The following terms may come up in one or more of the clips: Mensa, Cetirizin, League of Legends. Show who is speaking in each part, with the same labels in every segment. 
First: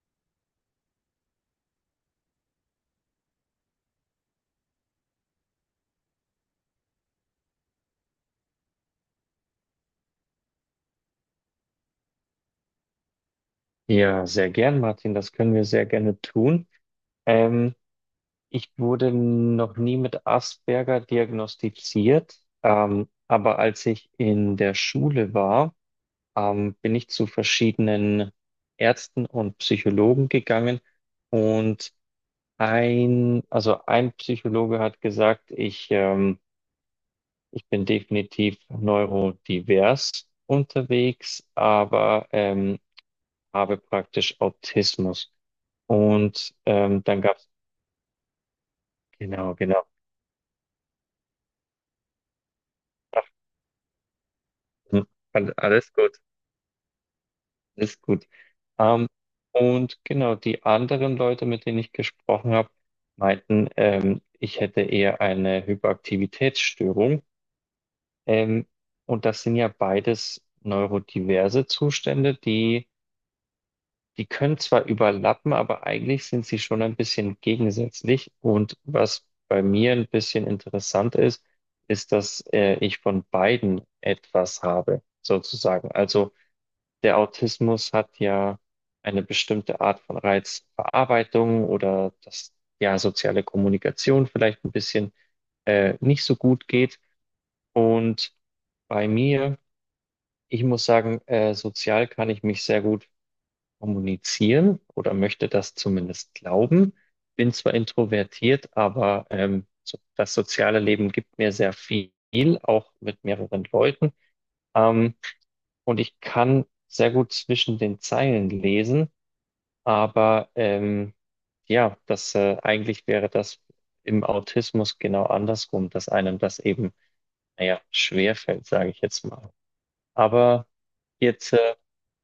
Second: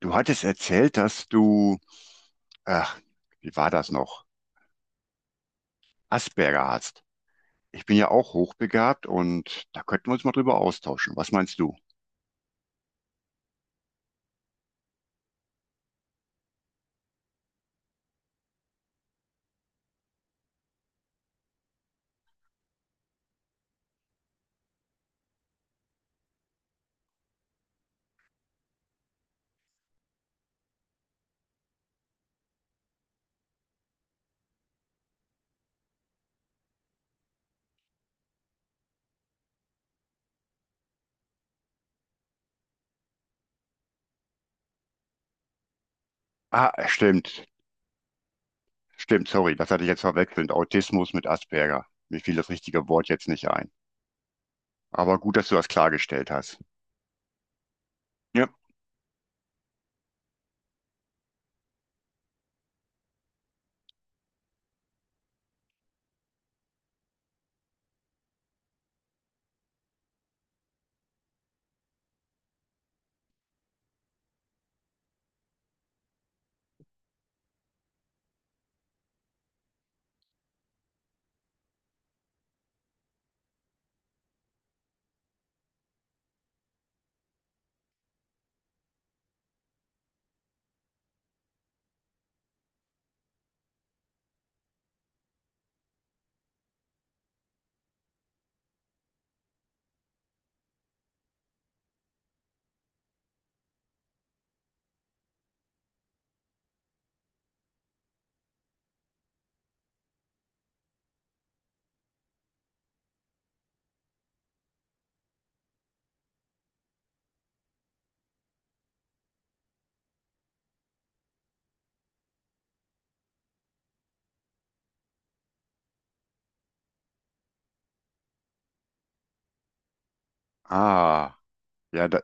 Speaker 1: Du hattest erzählt, dass du, ach, wie war das noch? Asperger hast. Ich bin ja auch hochbegabt und da könnten wir uns mal drüber austauschen. Was meinst du?
Speaker 2: Ja, sehr gern, Martin. Das können wir sehr gerne tun. Ähm, ich wurde noch nie mit Asperger diagnostiziert, aber als ich in der Schule war, bin ich zu verschiedenen Ärzten und Psychologen gegangen, und also ein Psychologe hat gesagt, ich bin definitiv neurodivers unterwegs, aber habe praktisch Autismus. Und
Speaker 1: Ah,
Speaker 2: ähm, dann
Speaker 1: stimmt.
Speaker 2: gab's,
Speaker 1: Stimmt,
Speaker 2: genau,
Speaker 1: sorry, das hatte
Speaker 2: genau.
Speaker 1: ich jetzt verwechselt. Autismus mit Asperger. Mir fiel das richtige Wort jetzt
Speaker 2: Ach,
Speaker 1: nicht ein.
Speaker 2: hm,
Speaker 1: Aber gut, dass du das
Speaker 2: alles gut,
Speaker 1: klargestellt hast.
Speaker 2: alles gut.
Speaker 1: Ja.
Speaker 2: Ähm, und genau, die anderen Leute, mit denen ich gesprochen habe, meinten, ich hätte eher eine Hyperaktivitätsstörung. Ähm, und das sind ja beides neurodiverse Zustände. Die können zwar überlappen, aber eigentlich sind sie schon ein bisschen gegensätzlich. Und was bei mir ein bisschen interessant ist, ist, dass ich von beiden etwas habe, sozusagen. Also der Autismus hat ja eine bestimmte Art von Reizverarbeitung, oder dass ja soziale Kommunikation vielleicht ein bisschen nicht so gut geht. Und bei mir, ich muss sagen, sozial kann ich mich sehr gut kommunizieren oder möchte das zumindest glauben. Bin zwar introvertiert, aber so, das soziale Leben gibt mir sehr viel, auch mit mehreren Leuten. Ähm, und ich kann sehr gut zwischen den Zeilen lesen, aber ja, das eigentlich wäre das im Autismus genau andersrum, dass einem das eben, naja, schwerfällt, sage ich jetzt mal. Aber
Speaker 1: Ah,
Speaker 2: jetzt,
Speaker 1: ja, da,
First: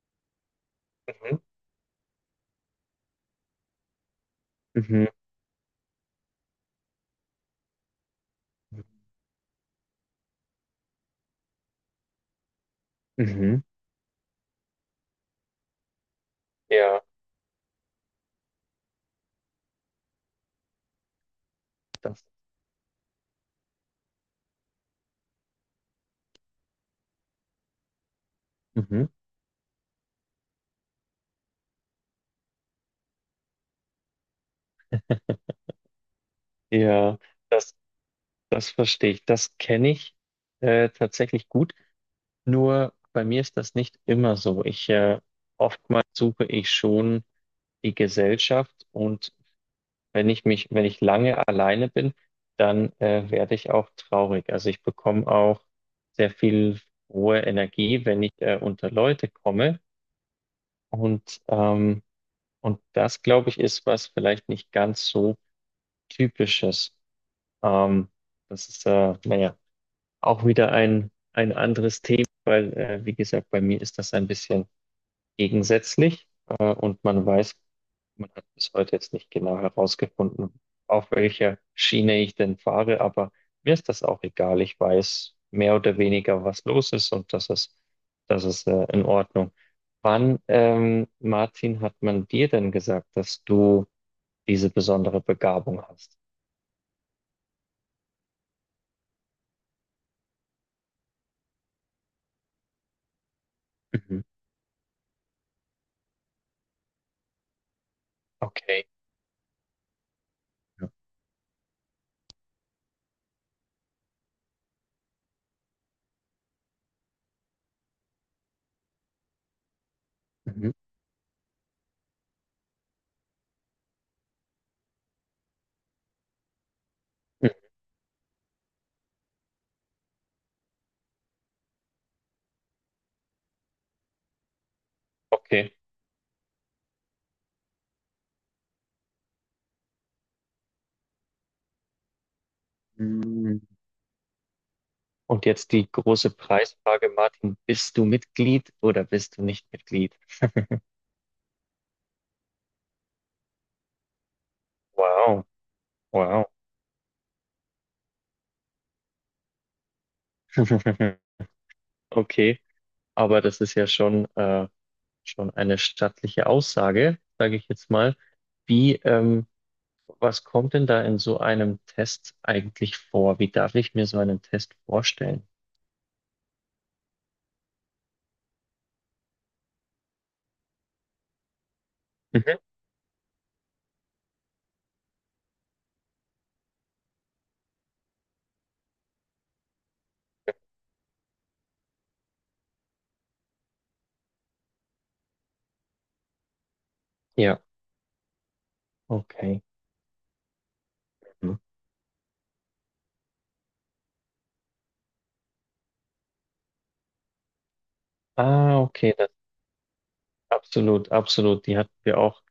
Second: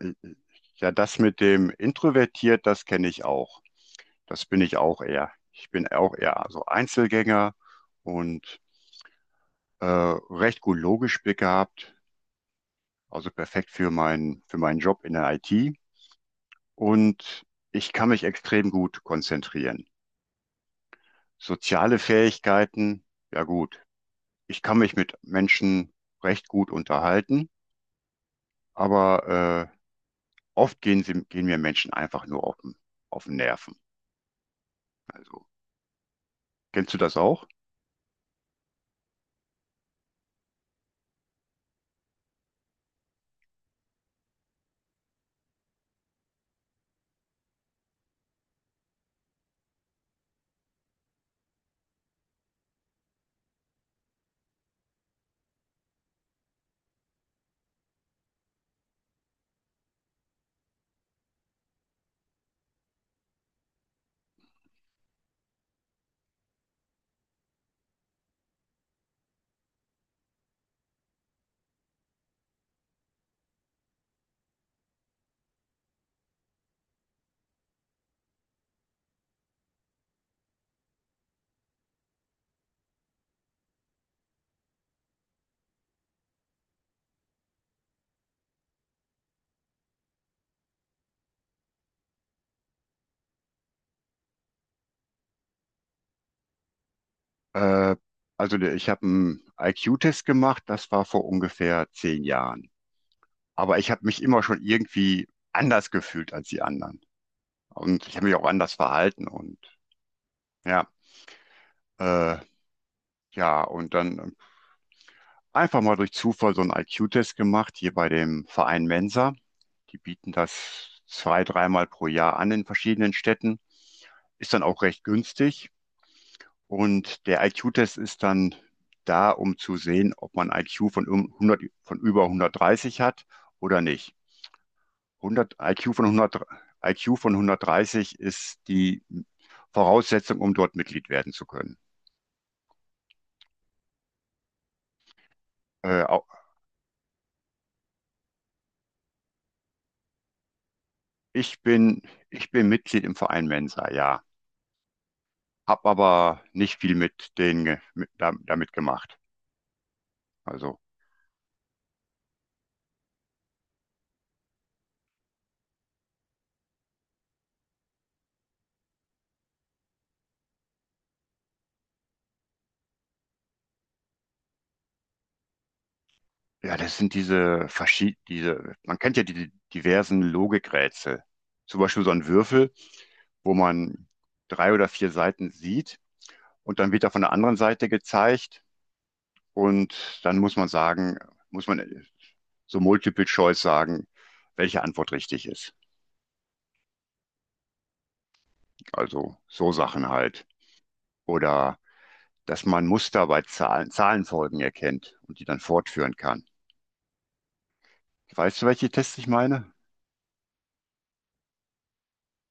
Speaker 1: ja, das
Speaker 2: mhm,
Speaker 1: mit dem introvertiert, das kenne ich auch. Das bin ich auch
Speaker 2: mhm,
Speaker 1: eher. Ich bin auch eher so Einzelgänger und
Speaker 2: mhm,
Speaker 1: recht gut logisch begabt, also
Speaker 2: mhm.
Speaker 1: perfekt für für meinen Job in der IT.
Speaker 2: Ja,
Speaker 1: Und ich kann mich extrem gut konzentrieren. Soziale
Speaker 2: das,
Speaker 1: Fähigkeiten, ja gut. Ich kann mich mit Menschen recht gut unterhalten,
Speaker 2: mhm.
Speaker 1: aber oft gehen mir Menschen einfach nur auf auf den Nerven. Also, kennst du das
Speaker 2: Ja,
Speaker 1: auch?
Speaker 2: das, das verstehe ich. Das kenne ich tatsächlich gut. Nur bei mir ist das nicht immer so. Ich Oftmals suche ich schon die Gesellschaft, und wenn ich lange alleine bin, dann werde ich auch traurig. Also ich bekomme auch sehr viel hohe Energie, wenn ich unter Leute komme. Und ähm, und das, glaube ich, ist was vielleicht nicht ganz so typisches. Ähm, das ist naja, auch wieder ein anderes Thema, weil, wie gesagt, bei mir ist das ein bisschen gegensätzlich, und man weiß, man hat bis heute jetzt nicht genau herausgefunden, auf welcher Schiene ich denn fahre, aber mir ist das auch egal. Ich weiß mehr oder weniger, was los ist, und das ist, in Ordnung. Wann, Martin, hat man dir denn gesagt, dass du diese besondere Begabung hast?
Speaker 1: Äh, also ich habe einen IQ-Test gemacht, das war vor ungefähr 10 Jahren. Aber ich habe
Speaker 2: Mhm.
Speaker 1: mich immer schon irgendwie anders gefühlt als die anderen. Und ich habe mich auch anders
Speaker 2: Okay.
Speaker 1: verhalten. Und ja.
Speaker 2: Ja.
Speaker 1: Äh, ja, und dann einfach mal durch Zufall so einen IQ-Test gemacht, hier bei dem Verein Mensa. Die bieten
Speaker 2: Mhm.
Speaker 1: das zwei, dreimal pro Jahr an in verschiedenen Städten. Ist dann auch recht günstig. Und der
Speaker 2: Mhm.
Speaker 1: IQ-Test ist dann da, um zu sehen, ob man IQ von, 100, von über 130 hat oder nicht. 100,
Speaker 2: Okay.
Speaker 1: IQ von 100, IQ von 130 ist die Voraussetzung, um dort Mitglied werden zu können.
Speaker 2: Und jetzt die
Speaker 1: Äh, au-
Speaker 2: große Preisfrage, Martin: Bist du Mitglied oder bist du nicht Mitglied?
Speaker 1: Ich bin, ich bin Mitglied im Verein Mensa, ja.
Speaker 2: Wow,
Speaker 1: Hab aber
Speaker 2: wow.
Speaker 1: nicht viel mit denen damit gemacht. Also,
Speaker 2: Okay, aber das ist ja schon, schon eine stattliche Aussage, sage ich jetzt mal. Wie, ähm, Was kommt denn da in so einem Test eigentlich vor? Wie darf ich mir so einen Test vorstellen?
Speaker 1: ja, das sind man kennt ja die diversen Logikrätsel. Zum Beispiel so ein
Speaker 2: Mhm.
Speaker 1: Würfel, wo man drei oder vier Seiten sieht und dann wird er von der anderen Seite gezeigt und dann muss man sagen, muss man so Multiple Choice sagen, welche Antwort richtig ist.
Speaker 2: Ja,
Speaker 1: Also
Speaker 2: okay.
Speaker 1: so Sachen halt.
Speaker 2: Mhm.
Speaker 1: Oder dass man Muster bei Zahlen, Zahlenfolgen erkennt und die dann fortführen kann. Weißt du,
Speaker 2: Ah,
Speaker 1: welche
Speaker 2: okay,
Speaker 1: Tests ich
Speaker 2: das
Speaker 1: meine?
Speaker 2: absolut, absolut. Die hatten wir auch.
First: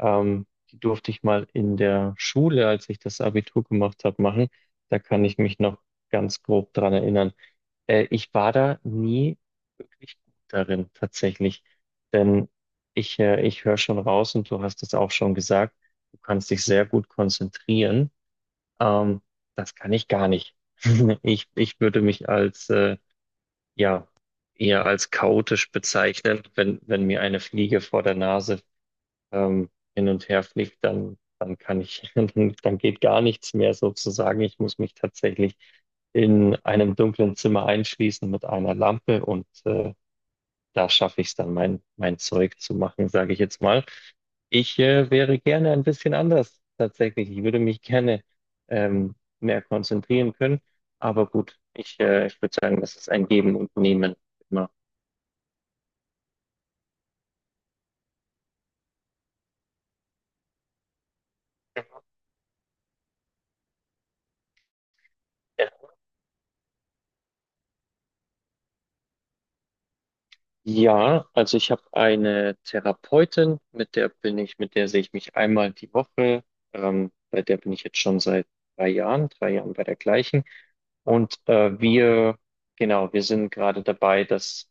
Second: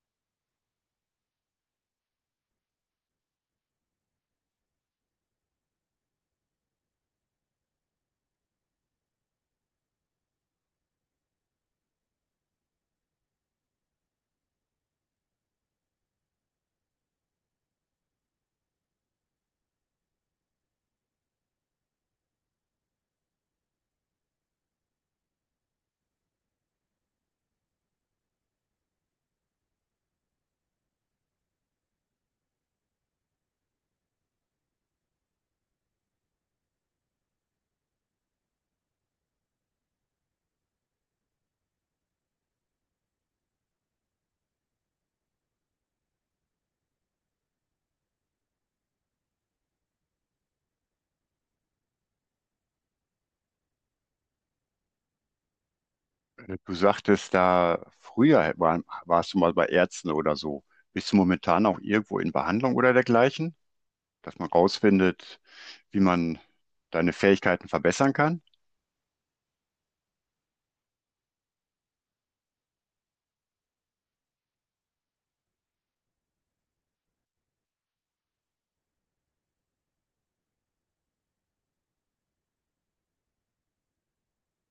Speaker 2: Ähm, Die durfte ich mal in der Schule, als ich das Abitur gemacht habe, machen. Da kann ich mich noch ganz grob dran erinnern. Ich war da nie wirklich gut darin, tatsächlich. Denn ich höre schon raus, und du hast es auch schon gesagt, du kannst dich sehr gut konzentrieren. Ähm, das kann ich gar nicht. Ich würde mich ja, eher als chaotisch bezeichnen, wenn, wenn mir eine Fliege vor der Nase hin und her fliegt, dann kann ich, dann geht gar nichts mehr sozusagen. Ich muss mich tatsächlich in einem dunklen Zimmer einschließen mit einer Lampe, und da schaffe ich es dann, mein Zeug zu machen, sage ich jetzt mal. Ich wäre gerne ein bisschen anders tatsächlich. Ich würde mich gerne mehr konzentrieren können. Aber gut, ich würde sagen, das ist ein Geben und Nehmen, immer.
Speaker 1: Du sagtest da, warst du mal bei Ärzten oder so. Bist du momentan auch irgendwo in Behandlung oder dergleichen, dass man rausfindet, wie man deine Fähigkeiten verbessern kann?
Speaker 2: Ja, also ich habe eine Therapeutin, mit der sehe ich mich einmal die Woche. Bei der bin ich jetzt schon seit 3 Jahren, 3 Jahren bei der gleichen. Und genau, wir sind gerade dabei, das,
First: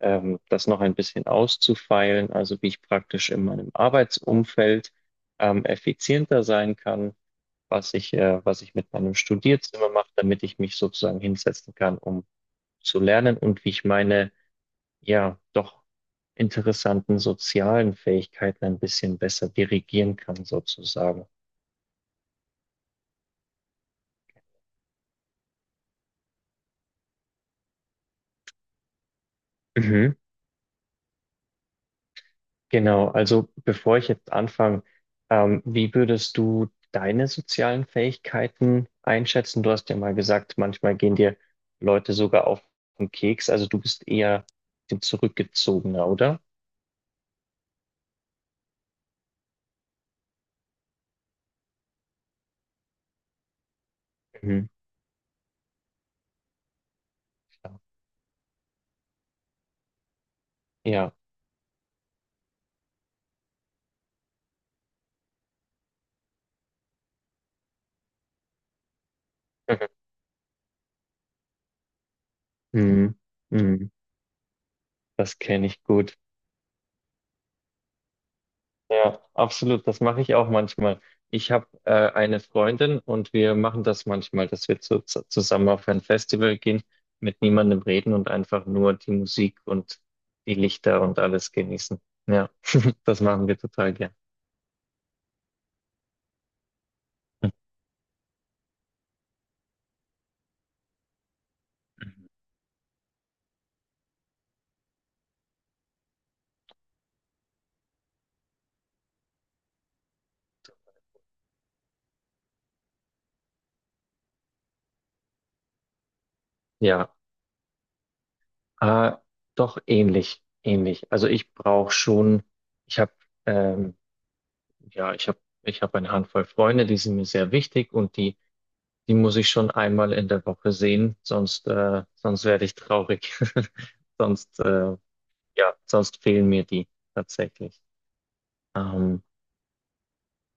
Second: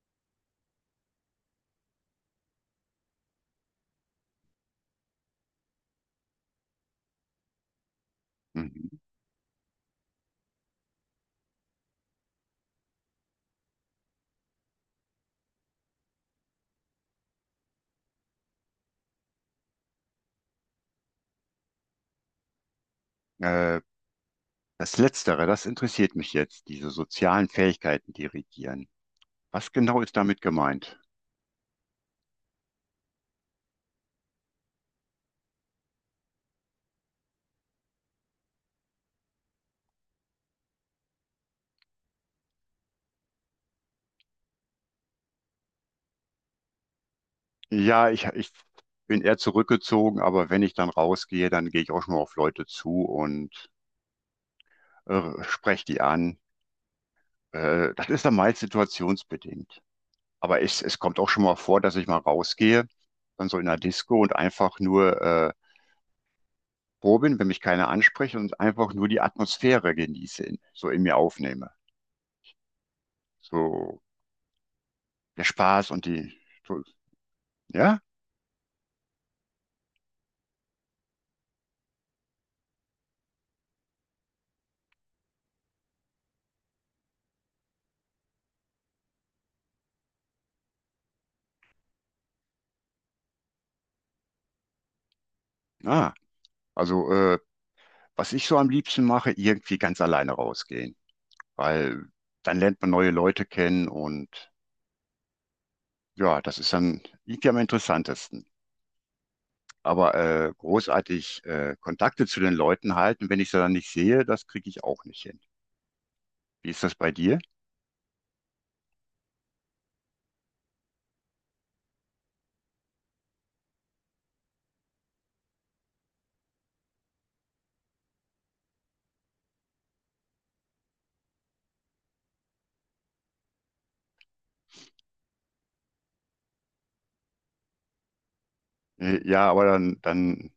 Speaker 2: ähm, das noch ein bisschen auszufeilen, also wie ich praktisch in meinem Arbeitsumfeld effizienter sein kann, was ich mit
Speaker 1: Mhm.
Speaker 2: meinem Studierzimmer mache, damit ich mich sozusagen hinsetzen kann, um zu lernen, und wie ich meine ja doch interessanten sozialen Fähigkeiten ein bisschen besser dirigieren kann, sozusagen.
Speaker 1: Äh, Das Letztere, das interessiert mich jetzt, diese sozialen Fähigkeiten dirigieren. Was genau
Speaker 2: Mhm.
Speaker 1: ist damit gemeint?
Speaker 2: Genau, also bevor ich jetzt anfange, wie würdest du deine sozialen Fähigkeiten einschätzen? Du hast ja mal gesagt, manchmal gehen dir Leute sogar auf den Keks, also du bist eher ein zurückgezogener, oder?
Speaker 1: Ja, ich bin eher zurückgezogen, aber wenn ich dann rausgehe, dann gehe ich auch schon mal auf Leute zu und
Speaker 2: Mhm.
Speaker 1: spreche die an.
Speaker 2: Klar.
Speaker 1: Das ist dann meist situationsbedingt. Aber es
Speaker 2: Ja.
Speaker 1: kommt auch schon mal vor, dass ich mal rausgehe, dann so in einer Disco und einfach nur froh bin, wenn mich keiner anspricht und einfach nur die
Speaker 2: Mhm.
Speaker 1: Atmosphäre genieße, so in mir aufnehme.
Speaker 2: Mhm. Mhm.
Speaker 1: So
Speaker 2: Das
Speaker 1: der
Speaker 2: kenne ich
Speaker 1: Spaß und
Speaker 2: gut.
Speaker 1: die, so, ja,
Speaker 2: Ja, absolut. Das mache ich auch manchmal. Ich habe eine Freundin, und wir machen das manchmal, dass wir zusammen auf ein Festival gehen, mit niemandem reden und einfach nur die Musik und die Lichter und alles genießen. Ja, das machen wir total gern.
Speaker 1: ah, also was ich so am liebsten mache, irgendwie ganz alleine rausgehen, weil dann lernt man neue Leute kennen und ja, das ist dann, liegt ja am interessantesten. Aber großartig Kontakte zu den Leuten halten, wenn ich sie dann nicht sehe, das kriege ich auch nicht hin. Wie ist das bei
Speaker 2: Ja,
Speaker 1: dir?
Speaker 2: äh, doch ähnlich, ähnlich. Also ich habe, ähm, ja, ich habe eine Handvoll Freunde, die sind mir sehr wichtig, und die muss ich schon einmal in der Woche sehen, sonst werde ich traurig. Sonst, äh, ja, sonst fehlen mir die tatsächlich. Ähm,
Speaker 1: Ja, aber dann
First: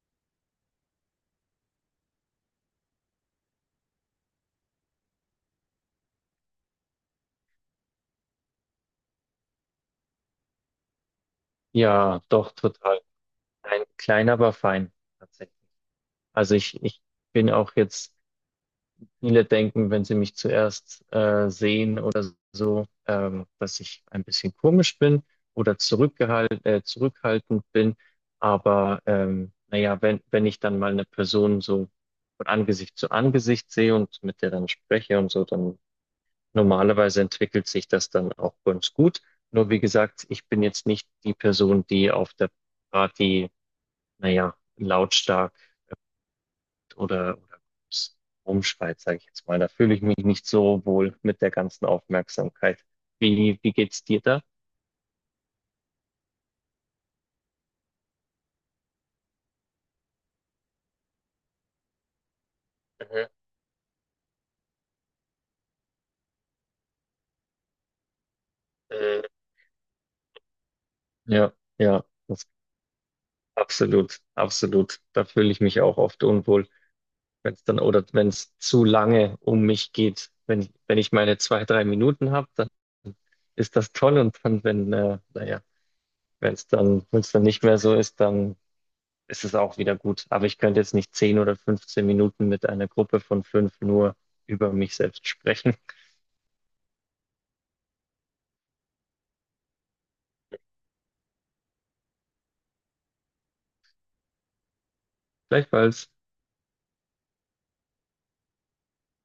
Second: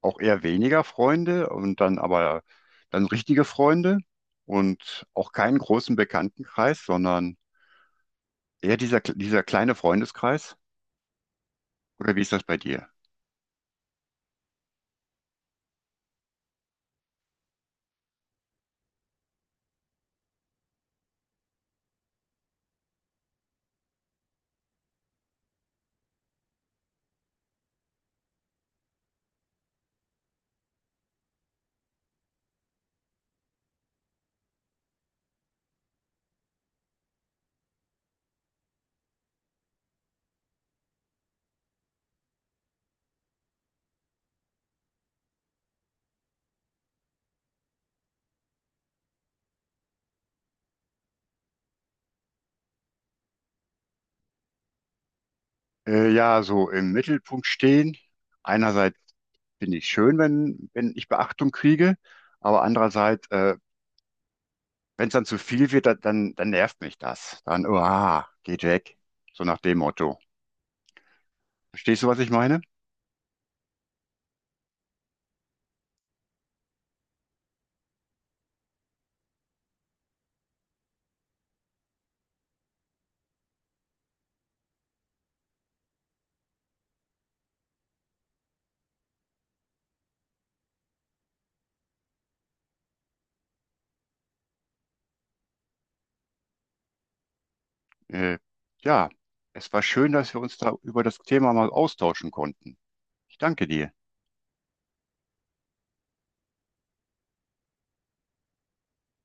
Speaker 1: auch eher weniger Freunde und dann aber dann richtige Freunde und auch keinen großen Bekanntenkreis, sondern eher dieser kleine Freundeskreis. Oder wie
Speaker 2: ja,
Speaker 1: ist das
Speaker 2: doch,
Speaker 1: bei dir?
Speaker 2: total. Ein klein, aber fein, tatsächlich. Also ich bin auch jetzt. Viele denken, wenn sie mich zuerst sehen oder so, dass ich ein bisschen komisch bin oder zurückhaltend bin. Aber naja, wenn ich dann mal eine Person so von Angesicht zu Angesicht sehe und mit der dann spreche und so, dann normalerweise entwickelt sich das dann auch ganz gut. Nur wie gesagt, ich bin jetzt nicht die Person, die auf der Party, naja, lautstark oder rumschreit, sage ich jetzt mal. Da fühle ich mich nicht so wohl mit der ganzen Aufmerksamkeit. Wie geht's dir da?
Speaker 1: Ja, so im Mittelpunkt stehen. Einerseits finde ich schön, wenn ich Beachtung kriege. Aber andererseits,
Speaker 2: Mhm.
Speaker 1: wenn es dann zu viel wird, dann nervt mich das. Dann, uah, geht weg.
Speaker 2: Äh,
Speaker 1: So nach dem Motto.
Speaker 2: Ja,
Speaker 1: Verstehst
Speaker 2: ja,
Speaker 1: du, was ich meine?
Speaker 2: absolut, absolut. Da fühle ich mich auch oft unwohl, wenn es dann oder wenn es zu lange um mich geht. Wenn ich meine 2, 3 Minuten habe, dann ist das toll, und dann, wenn, naja, wenn es dann nicht mehr so ist, dann ist es auch wieder gut. Aber ich könnte jetzt nicht 10 oder 15 Minuten mit einer Gruppe von fünf nur über mich selbst sprechen.
Speaker 1: Äh, ja, es war schön, dass wir uns da über das Thema mal austauschen konnten. Ich danke dir.
Speaker 2: Gleichfalls.